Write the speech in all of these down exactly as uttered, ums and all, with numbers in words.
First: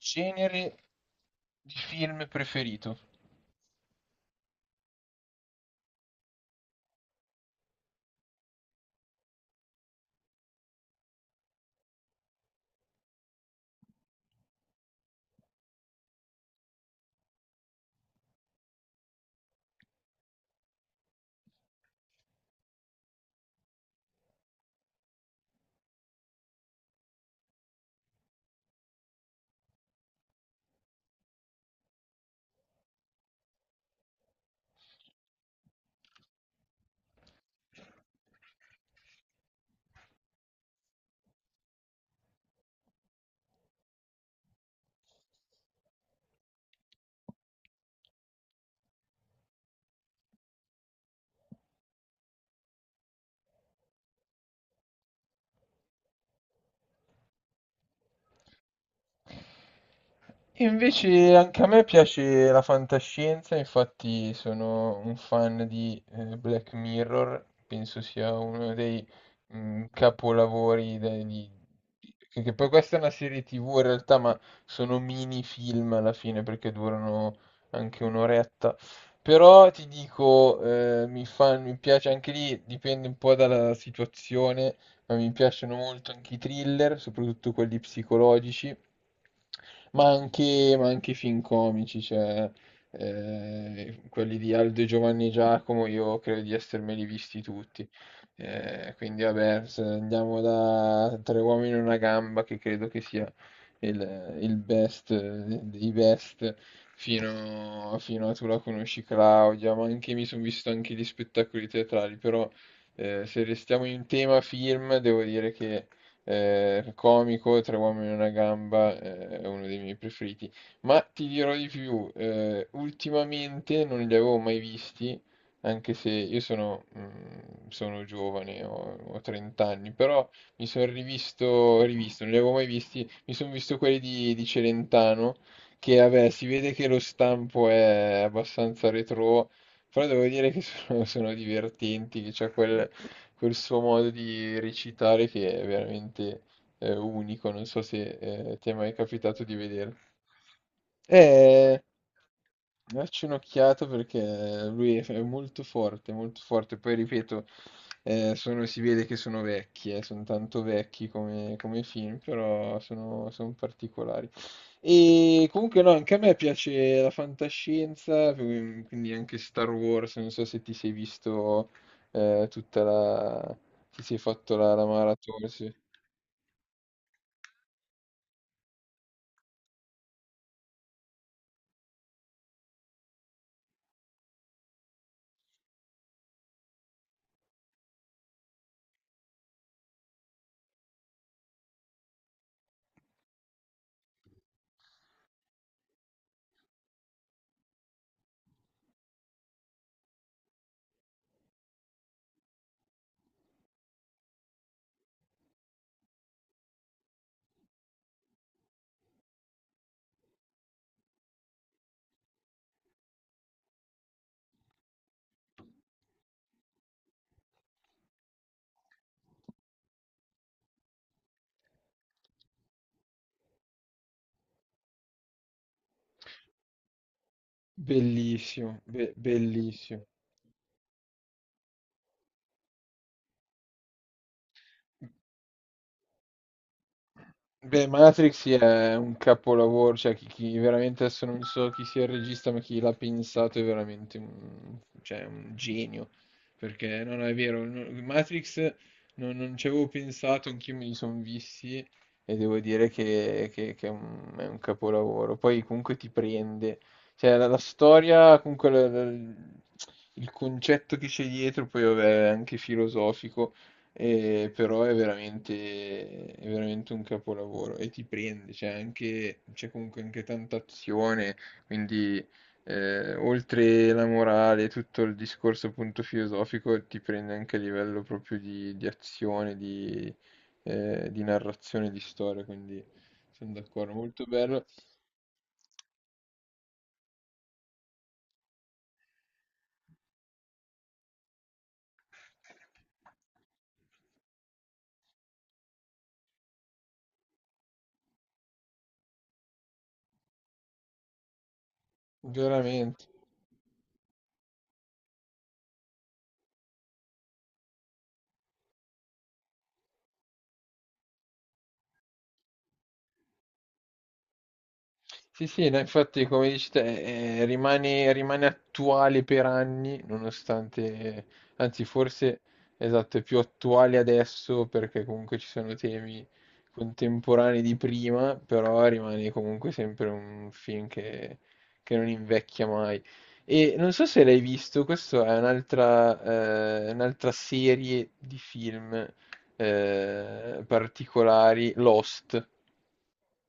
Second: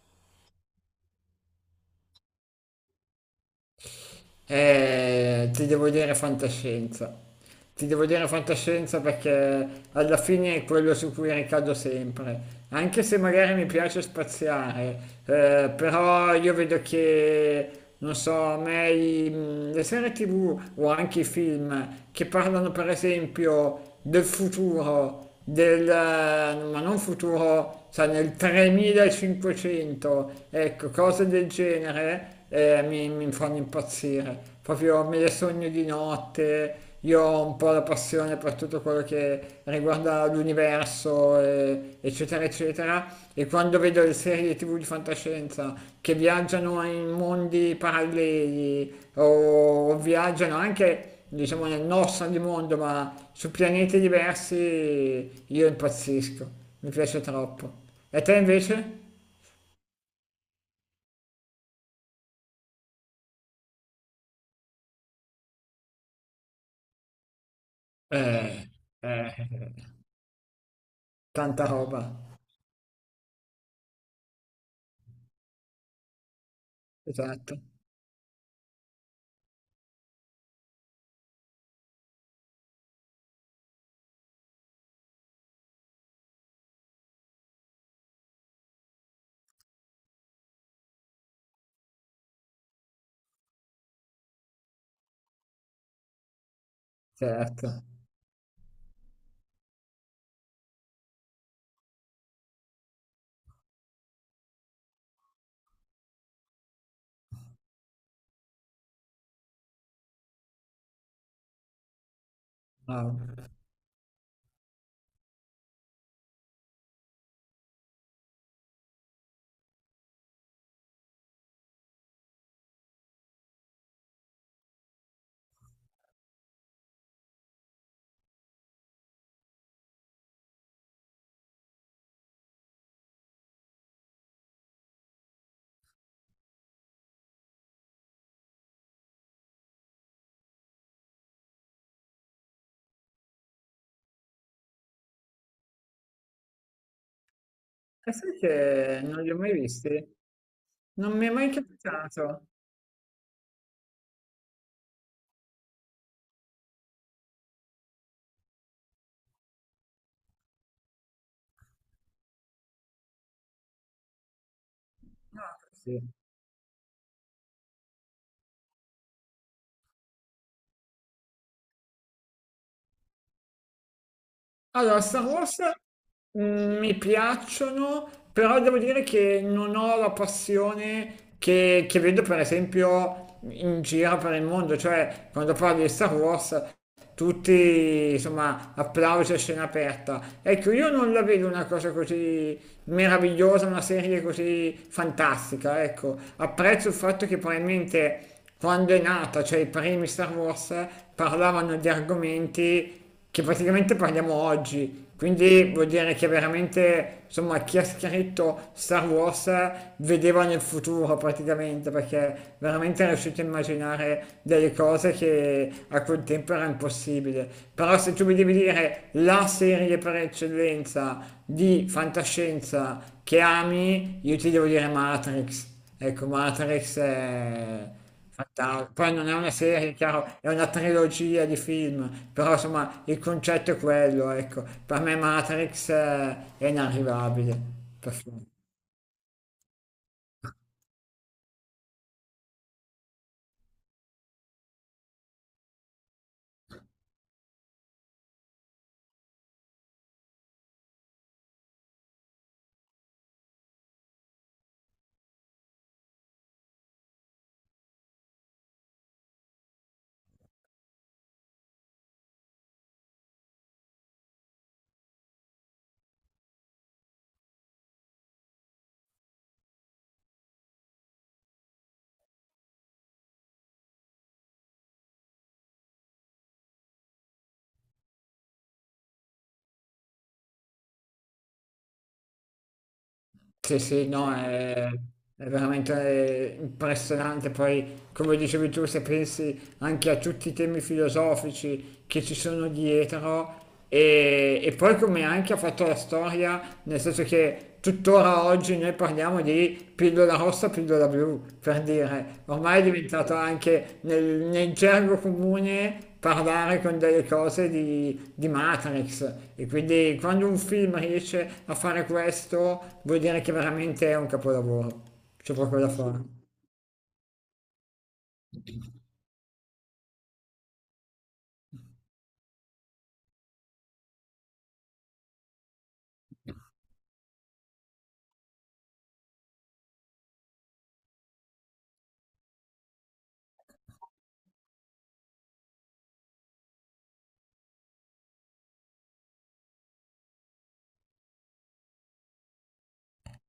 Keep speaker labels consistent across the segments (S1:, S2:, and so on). S1: Genere di film preferito?
S2: Eh, ti devo dire fantascienza. Ti devo dire fantascienza perché alla fine è quello su cui ricado sempre. Anche se magari mi piace spaziare, eh, però io vedo che, non so, a me i- mh, le serie T V o anche i film che parlano per esempio del futuro del, ma non futuro, cioè nel tremilacinquecento, ecco, cose del genere eh, mi, mi fanno impazzire, proprio me le sogno di notte. Io ho un po' la passione per tutto quello che riguarda l'universo, eh, eccetera, eccetera, e quando vedo le serie T V di fantascienza che viaggiano in mondi paralleli o, o viaggiano anche diciamo nel nostro di mondo, ma su pianeti diversi io impazzisco, mi piace troppo. E te invece?
S1: E invece anche a me piace la fantascienza, infatti sono un fan di eh, Black Mirror, penso sia
S2: Eh,
S1: uno dei
S2: eh,
S1: mm, capolavori de- di-
S2: tanta roba,
S1: di- che che poi questa è una serie T V in realtà, ma sono mini film alla fine perché durano
S2: esatto,
S1: anche un'oretta. Però ti dico, eh, mi fa- mi piace anche lì, dipende un po' dalla situazione, ma mi piacciono molto anche i thriller, soprattutto quelli psicologici, ma anche, ma anche i film comici, cioè eh, quelli di Aldo e Giovanni Giacomo, io credo di essermeli visti
S2: certo.
S1: tutti. Eh, quindi vabbè, se andiamo da Tre uomini e una gamba, che credo che sia il, il best eh, dei best, fino, fino a Tu la conosci Claudia, ma anche mi sono visto anche gli spettacoli teatrali, però eh, se
S2: Ah.
S1: restiamo in tema film, devo dire che eh, il comico Tre uomini e una gamba eh, è uno dei miei preferiti. Ma ti dirò di più, eh, ultimamente non li avevo mai visti, anche se io sono, mm, sono giovane, ho, ho trenta anni, però mi sono rivisto, rivisto, non li avevo mai visti, mi sono visto quelli di, di Celentano, che vabbè, si vede che lo stampo è abbastanza retro, però devo dire che sono, sono divertenti, che c'è quel, quel suo modo di recitare che è veramente eh, unico. Non so se
S2: E sai
S1: eh, ti è mai
S2: che non li ho
S1: capitato
S2: mai
S1: di
S2: visti?
S1: vedere.
S2: Non mi è mai
S1: Eh,
S2: capitato.
S1: Dacci un'occhiata, perché lui è è molto forte, molto forte. Poi ripeto, eh, sono- si vede che sono vecchi, eh, sono tanto vecchi come, come film, però sono, sono particolari.
S2: No,
S1: E comunque no,
S2: sì.
S1: anche a me piace la fantascienza, mm, quindi anche Star Wars, non so se ti sei visto eh, tutta la. Se sei fatto la, la
S2: Allora, Star
S1: maratona,
S2: Wars
S1: sì.
S2: mm, mi piacciono, però devo dire che non ho la passione che, che vedo per esempio in giro per il mondo, cioè quando parli di Star Wars tutti insomma applausi a scena aperta. Ecco, io non la vedo una cosa così meravigliosa, una serie così fantastica, ecco. Apprezzo il fatto che probabilmente quando è nata, cioè i primi Star Wars, parlavano di argomenti che praticamente parliamo oggi. Quindi vuol dire che veramente, insomma, chi ha scritto Star Wars vedeva nel futuro praticamente, perché veramente è riuscito a immaginare delle cose che a quel tempo era impossibile. Però se tu mi devi dire la serie per eccellenza di fantascienza che ami, io ti devo dire Matrix. Ecco, Matrix è
S1: Bellissimo,
S2: Fanta-
S1: be-
S2: poi non è una serie,
S1: bellissimo.
S2: chiaro, è una trilogia di film, però insomma il concetto è quello, ecco. Per me Matrix eh, è inarrivabile.
S1: Beh,
S2: Per
S1: Matrix
S2: favore.
S1: sì, è un capolavoro, cioè chi, chi veramente adesso non so chi sia il regista, ma chi l'ha pensato è veramente un, cioè, un genio, perché no, no, è vero, no, Matrix non, non ci avevo pensato, anch'io me li sono visti e devo dire che, che- che è un, è un capolavoro, poi comunque ti prende, cioè la, la storia, comunque la- la- il concetto che c'è dietro, poi vabbè, è anche filosofico. E però è veramente, è veramente un capolavoro e ti prende, c'è anche, c'è comunque anche tanta azione, quindi eh, oltre la morale, tutto il discorso appunto filosofico ti prende anche a livello proprio di, di azione, di, eh, di narrazione, di storia, quindi sono
S2: Sì,
S1: d'accordo,
S2: sì,
S1: molto
S2: no,
S1: bello,
S2: è, è veramente eh, impressionante. Poi, come dicevi tu, se pensi anche a tutti i temi filosofici che ci sono dietro e, e poi come anche ha fatto la storia, nel senso che tuttora oggi noi parliamo di pillola rossa, pillola blu, per dire, ormai è
S1: veramente.
S2: diventato anche nel, nel gergo comune parlare con delle cose di, di Matrix e quindi quando un film riesce a fare questo vuol dire che veramente è un capolavoro,
S1: Sì,
S2: c'è
S1: sì, no,
S2: proprio da fare.
S1: infatti come dici te, eh, rimane, rimane attuale per anni, nonostante, anzi forse, esatto, è più attuale adesso perché comunque ci sono temi contemporanei di prima, però rimane comunque sempre un film che, che non invecchia mai. E non so se l'hai visto, questa è un'altra eh, un'altra serie di film eh, particolari, Lost.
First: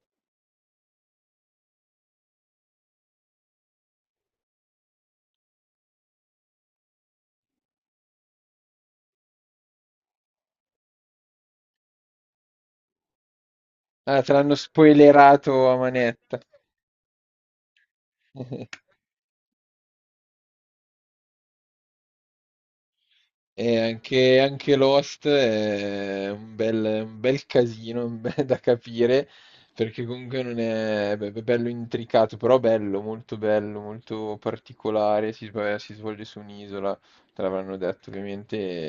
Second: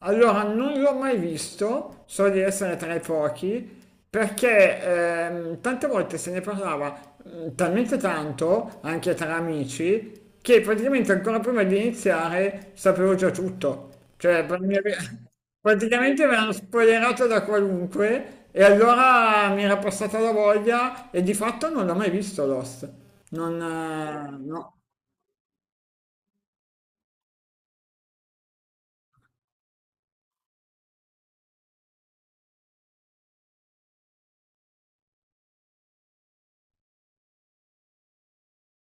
S2: Allora, non l'ho mai visto, so di essere tra i pochi, perché ehm, tante volte se ne parlava mm, talmente tanto, anche tra amici, che praticamente ancora prima di iniziare sapevo già tutto.
S1: Ah, te
S2: Cioè,
S1: l'hanno
S2: pra- mi ave-
S1: spoilerato a
S2: praticamente mi
S1: manetta.
S2: hanno spoilerato da qualunque e allora mi era passata la voglia e di fatto non l'ho mai visto Lost. Non...
S1: E
S2: eh,
S1: anche,
S2: no.
S1: anche Lost è un bel, un bel casino, un bel- da capire, perché comunque non è, beh, è bello intricato, però bello, molto bello, molto particolare. Si, sv- si svolge su un'isola, te l'avranno detto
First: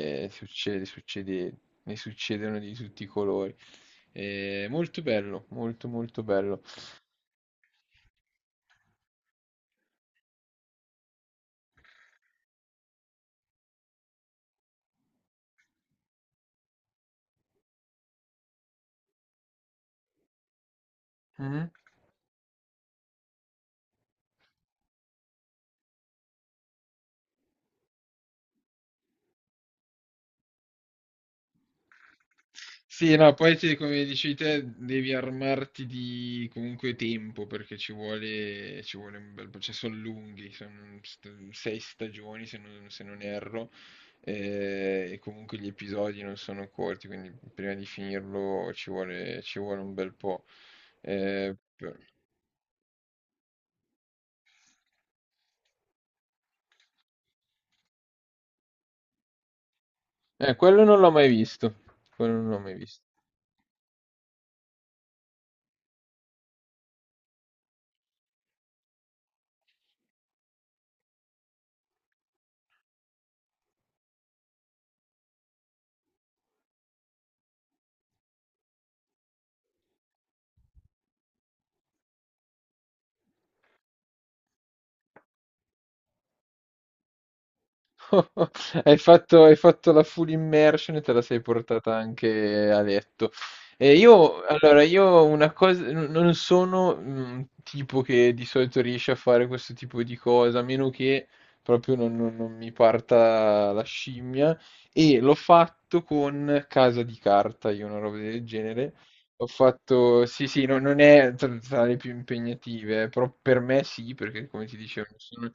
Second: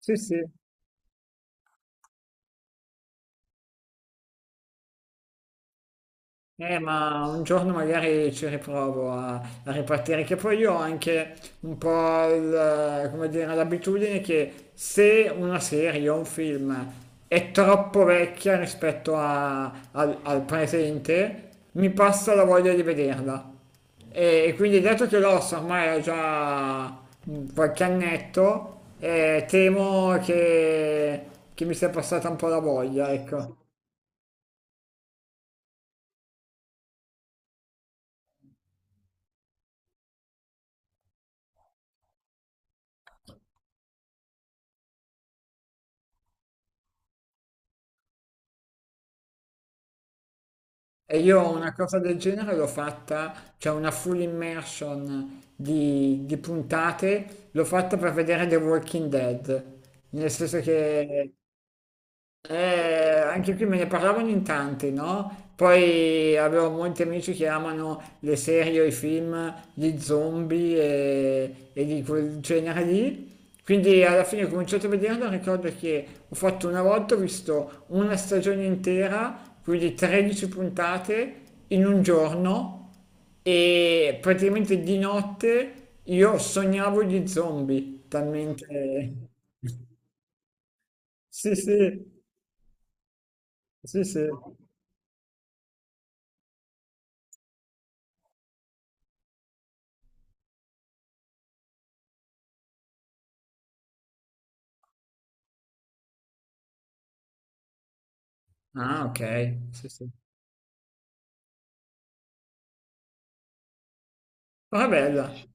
S2: Sì,
S1: e
S2: sì.
S1: succede, succede, ne succedono di tutti i colori. È molto bello, molto molto bello.
S2: Eh, ma un giorno magari ci riprovo a, a ripartire, che poi io ho anche un po' il, come dire, l'abitudine che se una serie o un film è troppo vecchia rispetto a- al, al presente,
S1: Mhm.
S2: mi passa la voglia di vederla. E, e quindi dato che l'Ossa ormai ha già qualche annetto, eh, temo che, che mi sia passata un po' la voglia,
S1: Sì, no,
S2: ecco.
S1: poi ti- come dici te, devi armarti di comunque tempo perché ci vuole, ci vuole un bel po', cioè sono lunghi, sono st- sei stagioni se non, se non erro, eh, e comunque gli episodi non sono corti, quindi prima di finirlo ci vuole, ci vuole un bel po'.
S2: E io
S1: Eh,
S2: una
S1: per-
S2: cosa del genere l'ho fatta, cioè una full immersion di, di puntate, l'ho fatta per vedere The Walking Dead, nel
S1: eh,
S2: senso
S1: quello non l'ho mai
S2: che
S1: visto, quello non l'ho mai visto.
S2: eh, anche qui me ne parlavano in tanti, no? Poi avevo molti amici che amano le serie o i film di zombie e, e di quel genere lì. Quindi alla fine ho cominciato a vederlo, ricordo che ho fatto una volta, ho visto una stagione intera, quindi tredici puntate in un giorno e praticamente di notte io sognavo gli zombie,
S1: Hai
S2: talmente...
S1: fatto, hai fatto la full immersion e te la sei
S2: Sì, sì,
S1: portata anche a letto. E
S2: sì, sì.
S1: io, allora, io una cosa, n- non sono un tipo che di solito riesce a fare questo tipo di cosa, a meno che proprio non, non- non mi parta la scimmia. E l'ho fatto con Casa di Carta, io, una roba del genere.
S2: Ah, ok.
S1: Ho
S2: Sì, sì.
S1: fatto, sì, sì, no- non è tra tra le più impegnative, però per me sì, perché come ti
S2: Ah,
S1: dicevo, non
S2: bella.
S1: sono-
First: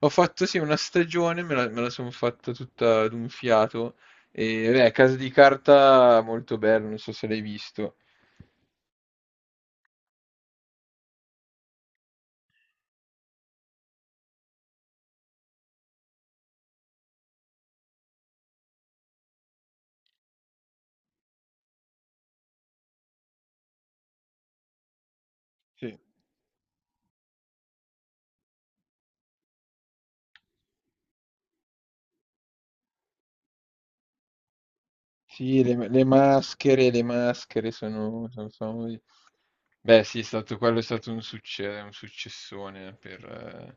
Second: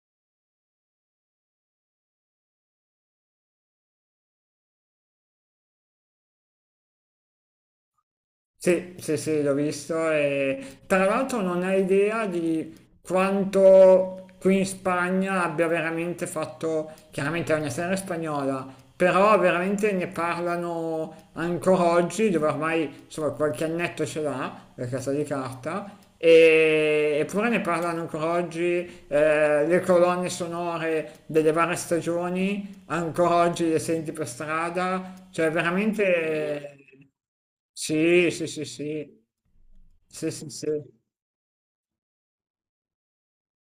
S1: ho fatto sì una stagione, me la, me la sono fatta tutta d'un fiato, e beh, Casa di Carta, molto bello, non so se l'hai visto.
S2: Sì, sì, sì, l'ho visto e tra l'altro non hai idea di quanto qui in Spagna abbia veramente fatto, chiaramente è una serie spagnola, però veramente ne parlano ancora oggi, dove ormai insomma qualche annetto ce l'ha, la casa di carta,
S1: Sì.
S2: e- eppure ne parlano ancora oggi, eh, le colonne sonore delle varie stagioni, ancora oggi le senti per strada, cioè
S1: Sì, le, le
S2: veramente...
S1: maschere, le maschere sono,
S2: Sì, sì,
S1: sono
S2: sì,
S1: famose.
S2: sì.
S1: Beh, sì, è
S2: Sì, sì,
S1: stato, quello è
S2: sì.
S1: stato un succe- un successone per, eh,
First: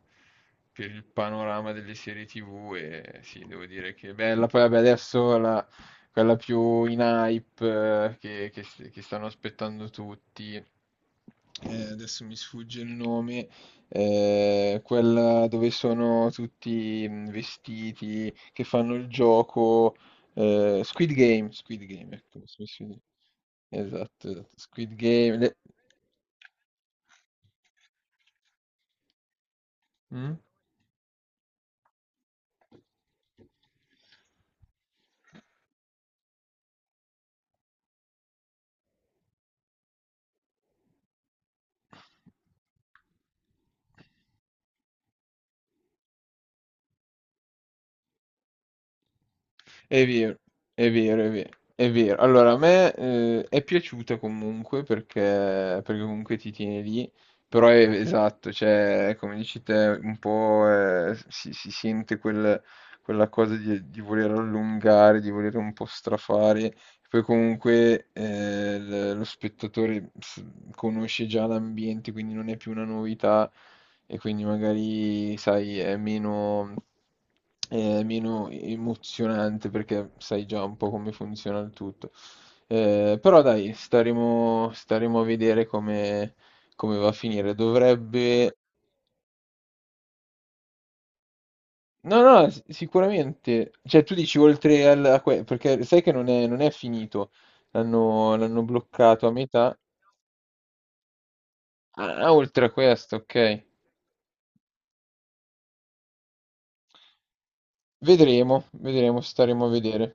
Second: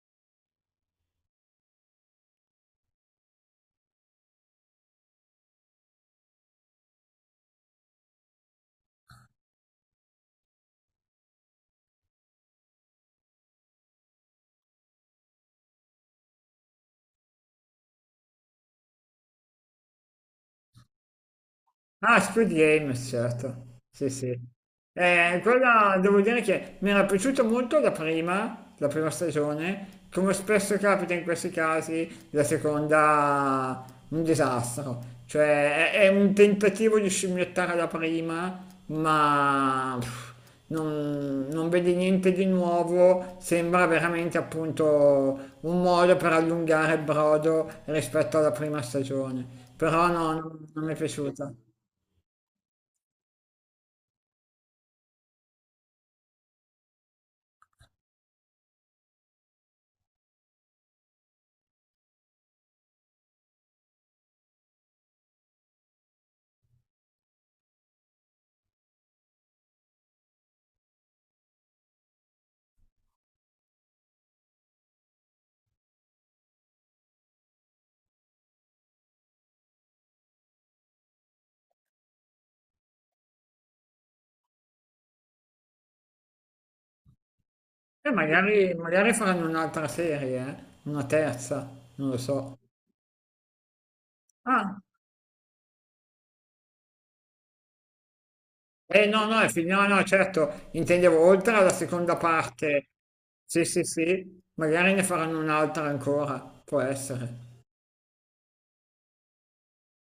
S1: per il panorama delle serie T V, e sì, devo dire che è bella. Poi vabbè, adesso la- quella più in hype, eh, che, che s- che stanno aspettando tutti, eh, adesso mi sfugge il nome, eh, quella dove sono tutti mm, vestiti, che fanno il gioco, eh, Squid Game, Squid Game,
S2: Ah,
S1: ecco,
S2: Squid
S1: sì,
S2: Game,
S1: sì.
S2: certo. Sì, sì.
S1: Esatto, esatto, Squid Game.
S2: Eh,
S1: le-
S2: quella devo dire che mi era piaciuta molto la prima, la prima stagione.
S1: Mm?
S2: Come spesso capita in questi casi, la seconda un disastro. Cioè, è, è un tentativo di scimmiottare la prima, ma pff, non, non vedi niente di nuovo. Sembra veramente appunto un modo per allungare il brodo rispetto alla prima stagione.
S1: È
S2: Però no,
S1: vero,
S2: non non
S1: è
S2: mi è
S1: vero, è vero,
S2: piaciuta.
S1: è vero. Allora, a me eh, è piaciuta comunque, perché, perché comunque ti tiene lì, però è, esatto, cioè, come dici te, un po' eh, si, si sente quel- quella cosa di, di voler allungare, di voler un po' strafare, poi comunque eh, l- lo spettatore s- conosce già l'ambiente, quindi non è più una novità e quindi magari, sai, è meno, è meno emozionante, perché sai già un po' come funziona il tutto. Eh, però dai, staremo, staremo a vedere come, come va a finire.
S2: E
S1: Dovrebbe.
S2: magari, magari faranno un'altra serie, eh? Una terza, non lo
S1: No, no,
S2: so.
S1: s- sicuramente. Cioè, tu dici
S2: Ah,
S1: oltre al... a que- perché sai che non è non è finito. L'hanno l'hanno
S2: eh no,
S1: bloccato a
S2: no, è fin-
S1: metà.
S2: no, no, certo, intendevo oltre alla seconda
S1: Ah, oltre a
S2: parte.
S1: questo, ok.
S2: Sì, sì, sì, magari ne faranno un'altra ancora, può essere.
S1: Vedremo, vedremo, staremo a vedere.